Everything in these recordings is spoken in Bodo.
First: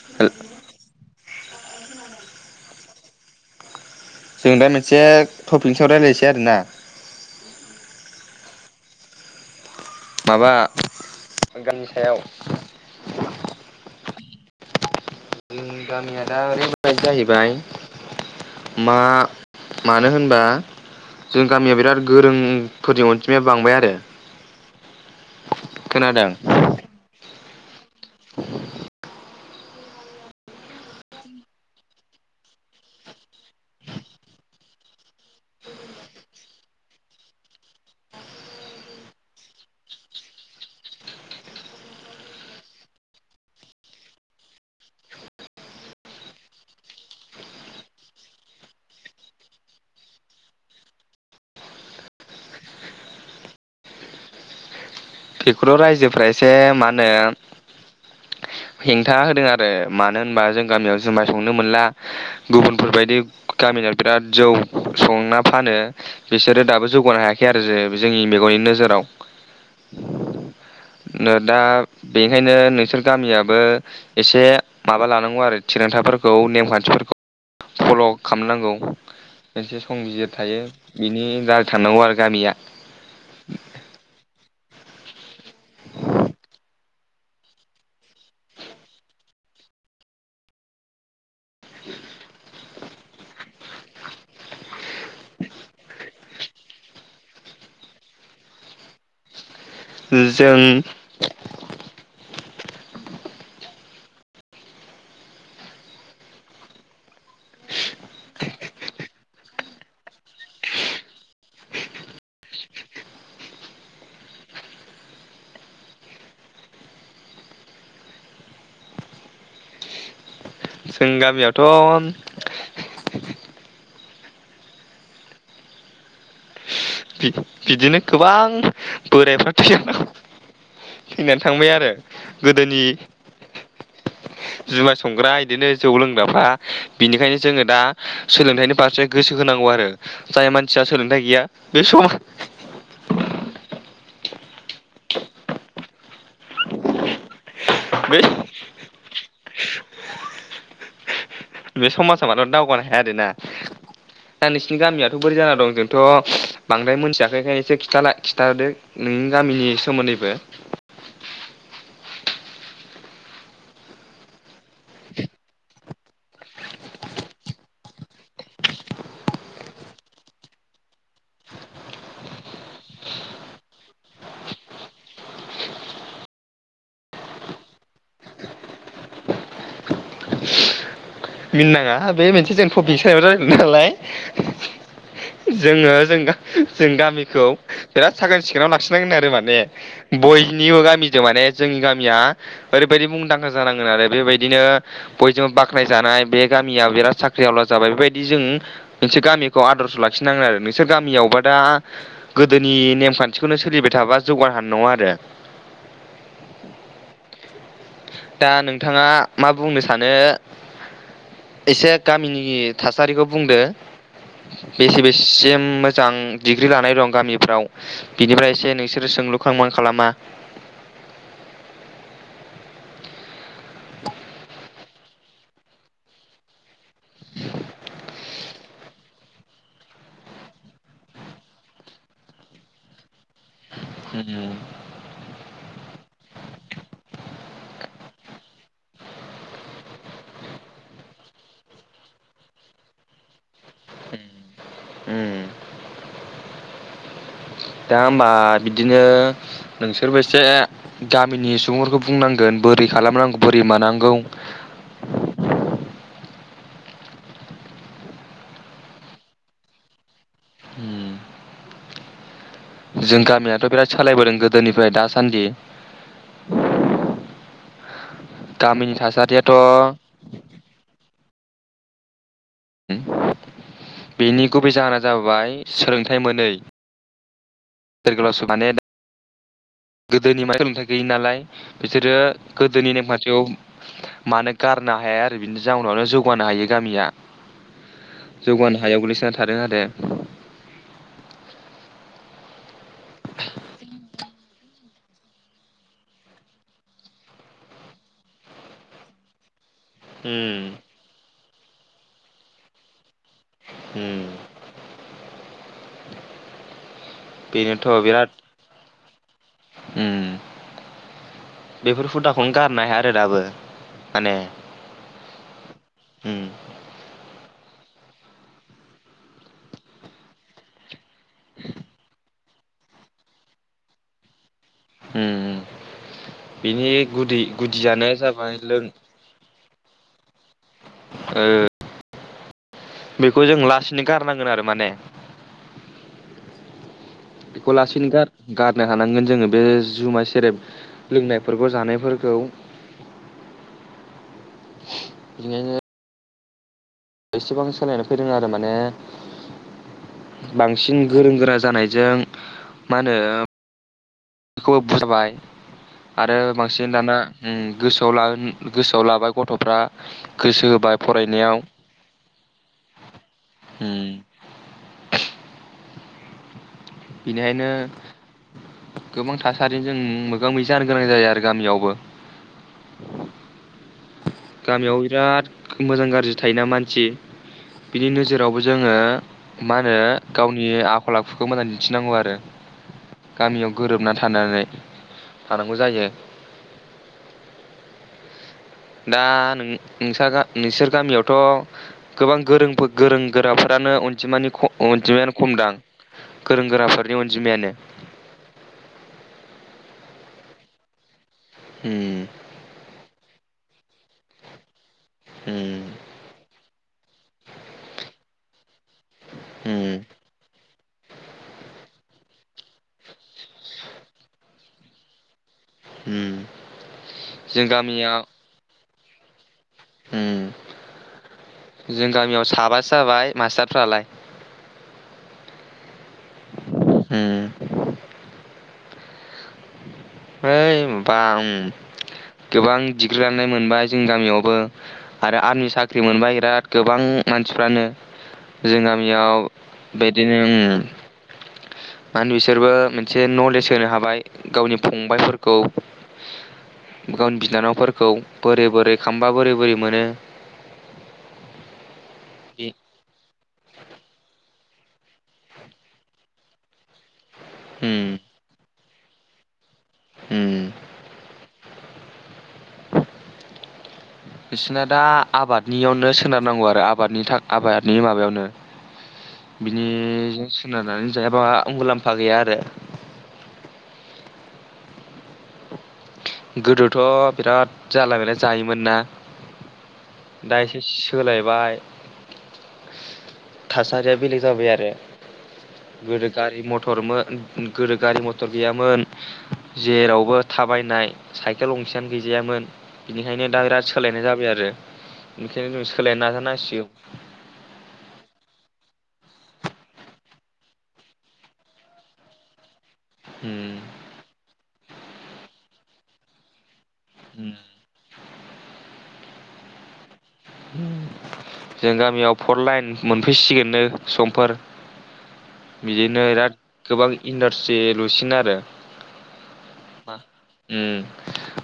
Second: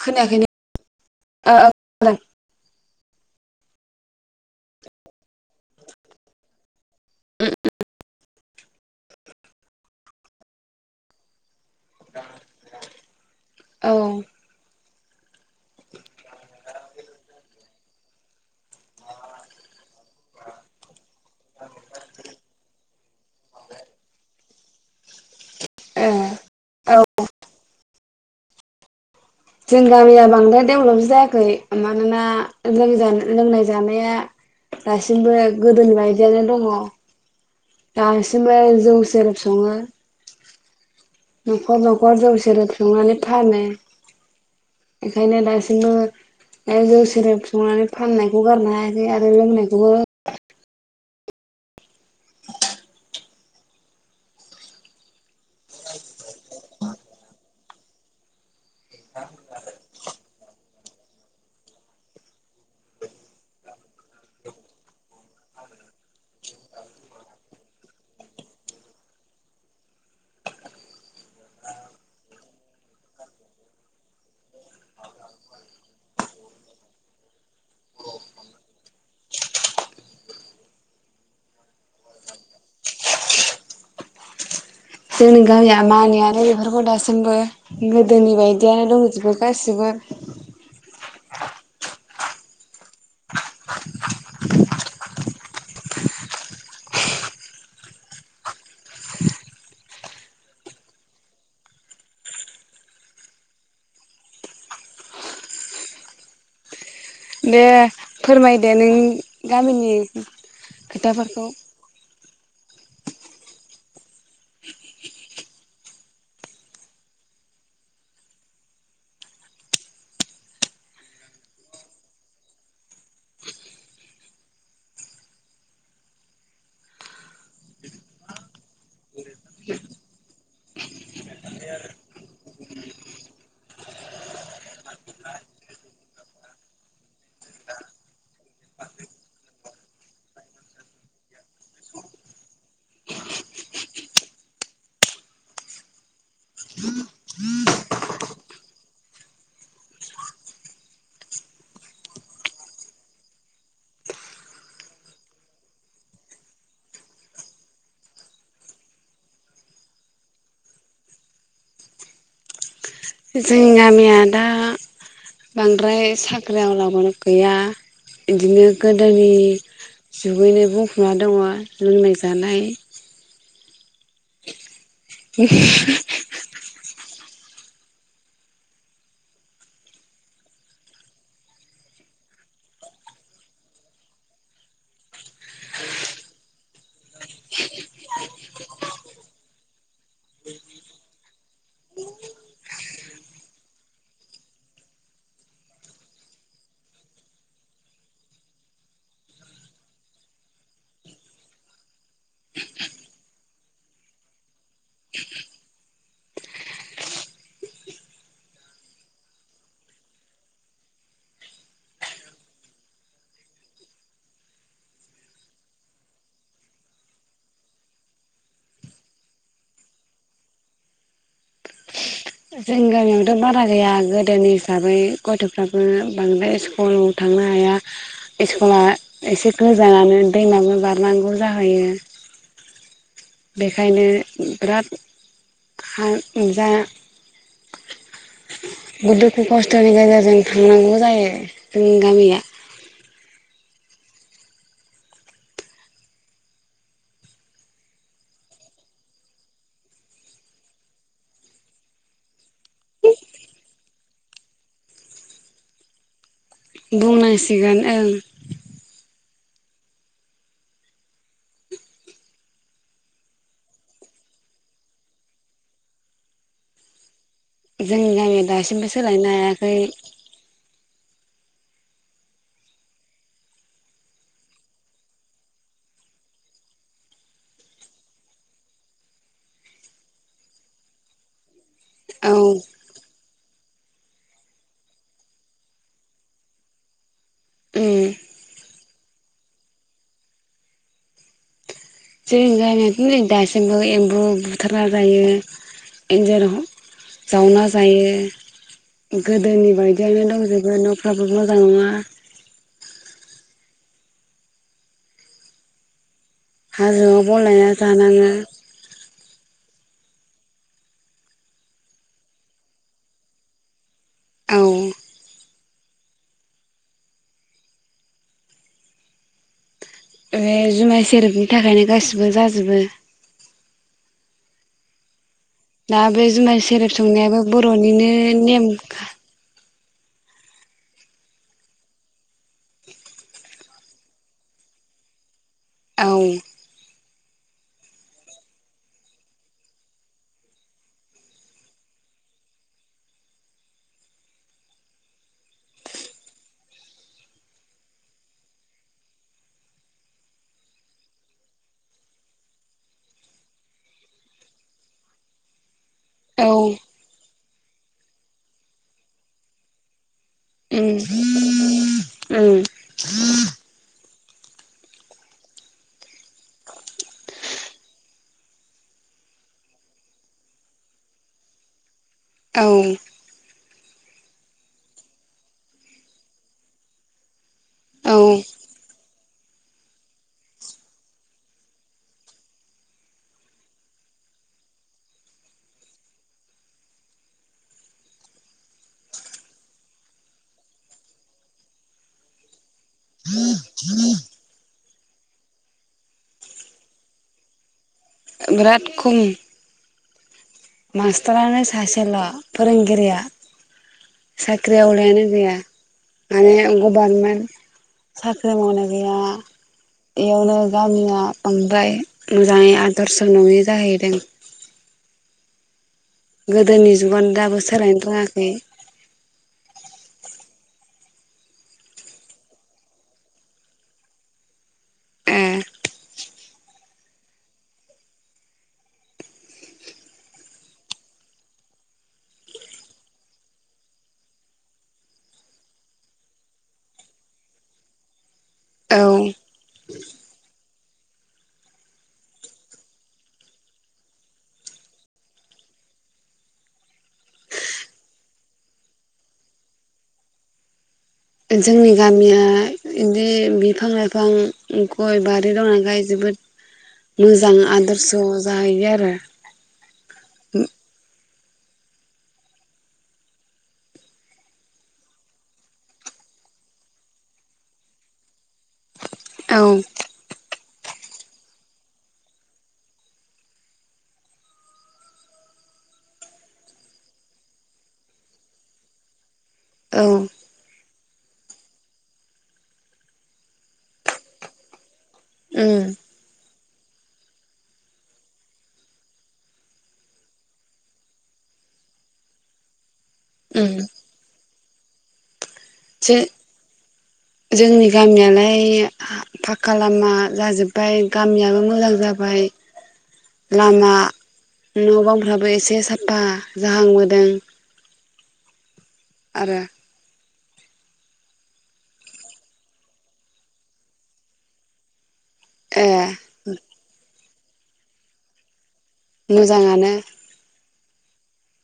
खोनायाखैनो ओ ओ जों दा मोनसे टपिक सायाव रायज्लायसै आरोना माबा गाननि सायाव औ जोंनि गामिया दा ओरै बादि जाहैबाय मा मानो होनबा जोंनि गामिया बिराद गोरोंफोरनि अनजिमाया बांबाय आरो ए खोनादों औ जों गामिया बांद्राय डेभलप जायाखै मानोना लोंजा लोंनाय जानाया दासिमबो गोदोनि बायदियानो दङ दासिमबो जौ सेरेब सङो न'खर न'खर जौ सेरेब संनानै फानो बेखायनो दासिमबो जौ सेरेब संनानै फाननायखौ गारनो हायाखै आरो लोंनायखौबो बेखौथ' रायजोफ्रा एसे मा होनो हेंथा होदों आरो मानो होनबा जों गामियाव जुमाय संनो मोनला गुबुनफोरबायायदि गामिनियाव बिराद जौ संना फानो बिसोरो दाबो जौगानो हायाखै आरो जे जोंनि मेगननि नोजोराव दा बेनिखायनो नोंसोर गामियाबो एसे माबा लानांगौ आरो थिरांथाफोरखौ नेमखानथिफोरखौ फल' खालामनांगौ मोनसे संबिजिर थायो बिनि दारै थांनांगौ आरो गामिया जोंनि गामिया मानियानो बेफोरखौ दासिमबो गोदोनि बायदियानो दंजोबो गासिबो [inaudible] [inaudible] जों दे फोरमायदे नों गामिनि खोथाफोरखौ जों गामियावथ' बिदिनो गोबां बोरायफ्रा थै थैनानै थांबाय आरो गोदोनि जुमाय संग्रा इदिनो जौ लोंग्राफ्रा बिनिखायनो जोङो दा सोलोंथाइनि फारसे गोसो होनांगौ आरो जाय मानसिया सोलोंथाइ गैया बे सम बे बे समाजा मानो दावगानो हाया आरोना दा नोंसिनि गामियाथ' बोरै जाना दं जोंथ' बांद्राय मोनथियाखै खाय एसे खिथा लाय खिनथादो नोंनि गामिनि सोमोनदैबो जोंनि गामिया दा बांद्राय साख्रिआवलाबो गैया इदिनो गोदोनि जुगैनो बुंफबना दङ लोंनाय जानाय [inaudible] मिनिनाङा बे मोनसे जों टपिक सायाव रायलयदों नालाय जोङो जों जों गामिखौ बिराद साखोन सिखोनाव लाखिनांगोन आरो माने बयनिबो गामिजों माने जोंनि गामिया ओरैबायदि मुंदांखा जानांगोन आरो बेबायदिनो बयजोंबो बाखानाय जानाय बे गामिया बिराद साख्रि आवला जाबाय बेबायदि जों मोनसे गामिखौ आदर्श' लाखिनांगोन आरो नोंसोर गामियावबा दा गोदोनि नेमखानथिखौनो सोलिबाय थाबा जौगा हानाय नङा आरो दा नोंथाङा मा बुंनो सानो एसे गामिनि थासारिखौ बुंदो बेसे बेसिम मोजां डिग्रि लानाय दं गामिफ्राव बिनिफ्राय एसे नोंसोरो सोंलुखौ खालामोना खालामा जोंनि गामियावथ' बारा गैया गोदोनि हिसाबै गथ'फ्राबो बांद्राय स्कु लाव थांनो हाया स्कुला एसे गोजानानो दैमाबो बारनांगौ जाहैयो बेखायनो उम बिराद खा जा गोदोथ' खस्थ'नि गेजेरजों थांनांगौ जायो जोंनि गामिया उम उम दा होनबा बिदिनो नोंसोरबो एसे गामिनि सुबुंफोरखौ बुंनांगोन बोरै खालामनांगौ बोरै मानांगौ बुंनांसिगोन ओं उम जों गामियाथ' बिराद सालायबोदों गोदोनिफ्राय दासानदि जोंनि गामियाव दासिमबो सोलायनो हायाखै उ बेनि गुबै जाहोना जाबाय सोलोंथाइ मोनै [unintelligible] माने गोदोनि माने सोलोंथाइ गैयि नालाय बिसोरो औ गोदोनि नेमखानथिखौ मानो गारनो हाया आरो बिनि जाउनावनो जौगानो हायो गामिया जौगानो उम हायाव गोग्लैसोनानै थादों आरो [unintelligible] दासिमबो एम्बु बुथार ना जायो एनजर हम जावना जायो गोदोनि बायदियानो उम दंजोबो न'फ्राबो मो जां‌ नङा होम हाजोआव बन लायना जानाङो ओम बेफोर हुदाखौनो गारनो हाया आरो दाबो माने औ ओम बे जुमाय सेरपनि थाखायनो गासिबो जाजोब जोबो उम दा बे जुमाइ बिनि सेरेब गुदि संनायाबो गुदियानो बर'निनो जाबाय लों नेमखा ओ बेखौ जों लासैनो गारनांगोन आरो माने औ बेखौ लासैनो गार गारनो हानांगोन जोङो बे जुमाय सेरेब लोंनायफोरखौ जानायफोरखौ इनो एसेबां सोलायनो फैदों आरो माने बांसिन गोरों गोरा जानायजों मा होनो बेखौबो बुजायबाय आरो औ बांसिन दाना ओम गोसोआव गोसोआव लाबाय गथ'फ्रा गोसो होबाय फरायनायाव उम उम उम बेनिखायनो गोबां थासारिजों जों मोगा मोगि जानो गोनां जायो आरो गामियावबो औ गामियाव बिराद मोजां गाज्रि थायोना मानसि बिनि औ नोजोरावबो जोङो मा होनो गावनि आखल आखुखौ मोजां दिन्थिनांगौ आरो गामियाव गोरोबनानै थानानै थानांगौ जायो दा नों नोंसा नोंसोर गामियावथ' गोबां गोरोंफोर गोरों गोराफोरानो अनजिमानि खम अनजिमायानो खमदां गोरों गोराफोरनि अनजिमायानो बिराद खम मास थानानै सासेल' उम फोरोंगिरिया साख्रि ओं मानो गैया उम माने गभारमेन साख्रि जों मावना‌ जा नाया उम इयावनो गामिया बांद्राय मोजाङै आदर्श फोर नङि जाहैदों उम गोदोनि जुगानो दाबो जों सोलायनो रोङाखै ओम जों गामियाव साबासो जाबाय मास्टारफ्रालाय ओ हम ओइ माबा ओं गोबां डिग्रि लानाय मोनबाय जोंनि गामियावबो आरो आरमि साख्रि मोनबाय इराद गोबां मानसिफ्रानो जों औ गामियाव बिदिनो ओम मानो बिसोरबो मोनसे नलेज होनो हाबाय गावनि फंबाइफोरखौ गावनि बिनानावफोरखौ बोरै बोरै खामबा बोरै बोरै मोनो जोंनि गामिया बिदि बिदि बिफां लाइफां गय बारि दंनालाय जोबोद मोजां उम आदर्श' जाहैयो आरो [unintelligible] उम बिसना दा आबादनियावनो सोनारनांगौ आरो आबादनि था आबादनि माबायावनो औ बिनिजों सोनारनानै जायाबा मुलाम्फा गैया आरो गोदोथ' बिराद जानला मोनला जायोमोन ना औ दा एसे सोलायबाय थासारिया बेलेग जाबाय आरो ओम गोदो गारि मथरमोन गोदो गारि मथर गैयामोन जेरावबो थाबायनाय साइकेल गंसेयानो गैजायामोन बिनिखायनो दा उम इराद सोलायनाय जाबाय आरो रो बेखायनो जों जो सोलायनो नाजानांसिगौ बिदि फाक्का लामा जाजोब्बाय गामियाबो मोजां जाबाय उम लामा न' बांफ्राबो एसे साफा बा जाहां मो उम आरो जों गामियाव फर लाइन मोनफैसिगोननो समफोर ए बिदिनो इराद गोबां इन्डासट्रि लुसिन आरो मोजा‌ं‌ आनो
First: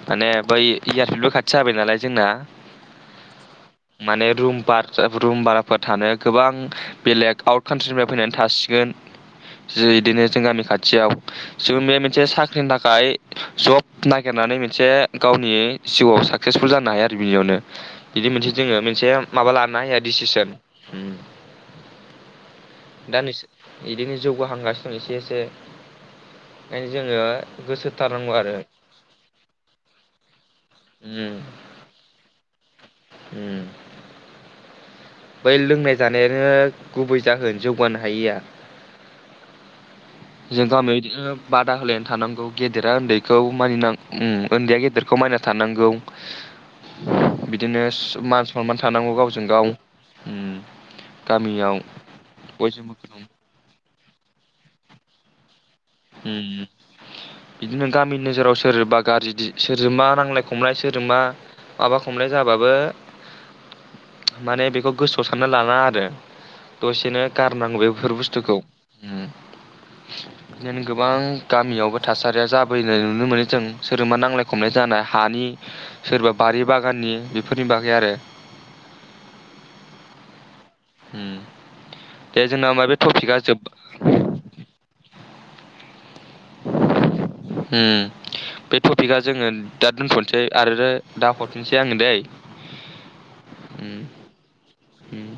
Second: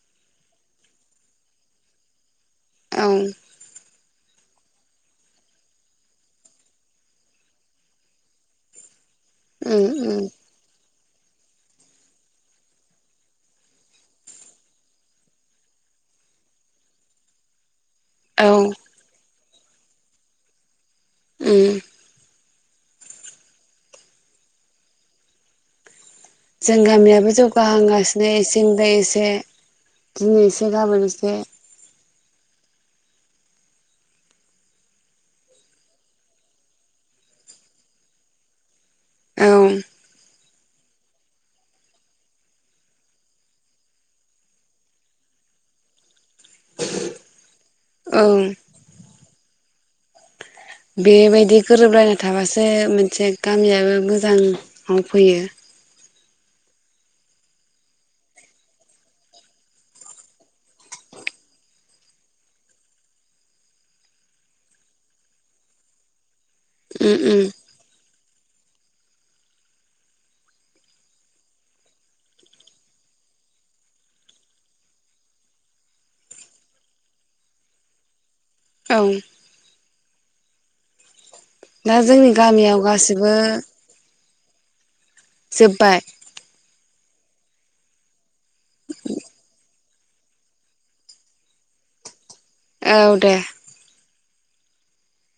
माने बै इयारफिलबो खाथि जाबाय नालाय जोंना औ माने रुम बार रुम भाराफोर थानो गोबां बेलेग आउट कान्ट्रिनिफ्राय फैनानै थासिगोन गोन जों उम बिदिनो जों गामि खाथि खाथियाव जों बे मोनसे साख्रिनि थाखाय जब नागिरनानै मोनसे गावनि जिउआव साक्सेसफुल जानो हाया आरो बिनियावनो बिदि औ मोनसे जोङो मोनसे माबा लानो हाया डिसिसन उम दा नों बिदिनो जौगाहांगासिनो एसे एसे जों ओंखायनो गामियाबो जोङो जौगाहांगासिनो गोसोथारनांगौ आरो एसेनिफाय एसे दिनै एसे गाबोन एसे उम उम बै लोंनाय जानायानो गुबै जाहोन जौगानो हायिया औ जों गामियाव बिदिनो बादा होलायना थानांगौ गेदेरा उन्दैखौ मानिनां उम उन्दैया गेदेरखौ मानिना थानांगौ बिदिनो औ मान सनमान थानांगौ गावजों गाव उम बेबायदि गामियाव गोरोबलायना थाबासो बयजोंबो मोनसे गामियाबो गोजानाव फैयो उम बिदिनो गामि नोजोराव सोरबा गाज्रि सोरजोंबा नांलाय खमलाय सोरजोंबा माबा खमलाय जाबाबो माने बेखौ गोसोआव सानना लाना आरो उम दसेनो उम गारनांगौ बेफोर बुस्थु खौ उम बिदिनो गोबां गामियावबो थासारिया जाबोनाय नुनो मोनो जों सोरबा नांलाय खमलाय जानाय हानि सोरबा बारि बागाननि बेफोरनि बागै आरो औ उम दा जोंनि गामियाव गासिबो जोब जोबबाय उम बे टपिकआ जोङो दा दोनथ'नोसै आरो दा हरफिनसै आङो दै औ दे उम उम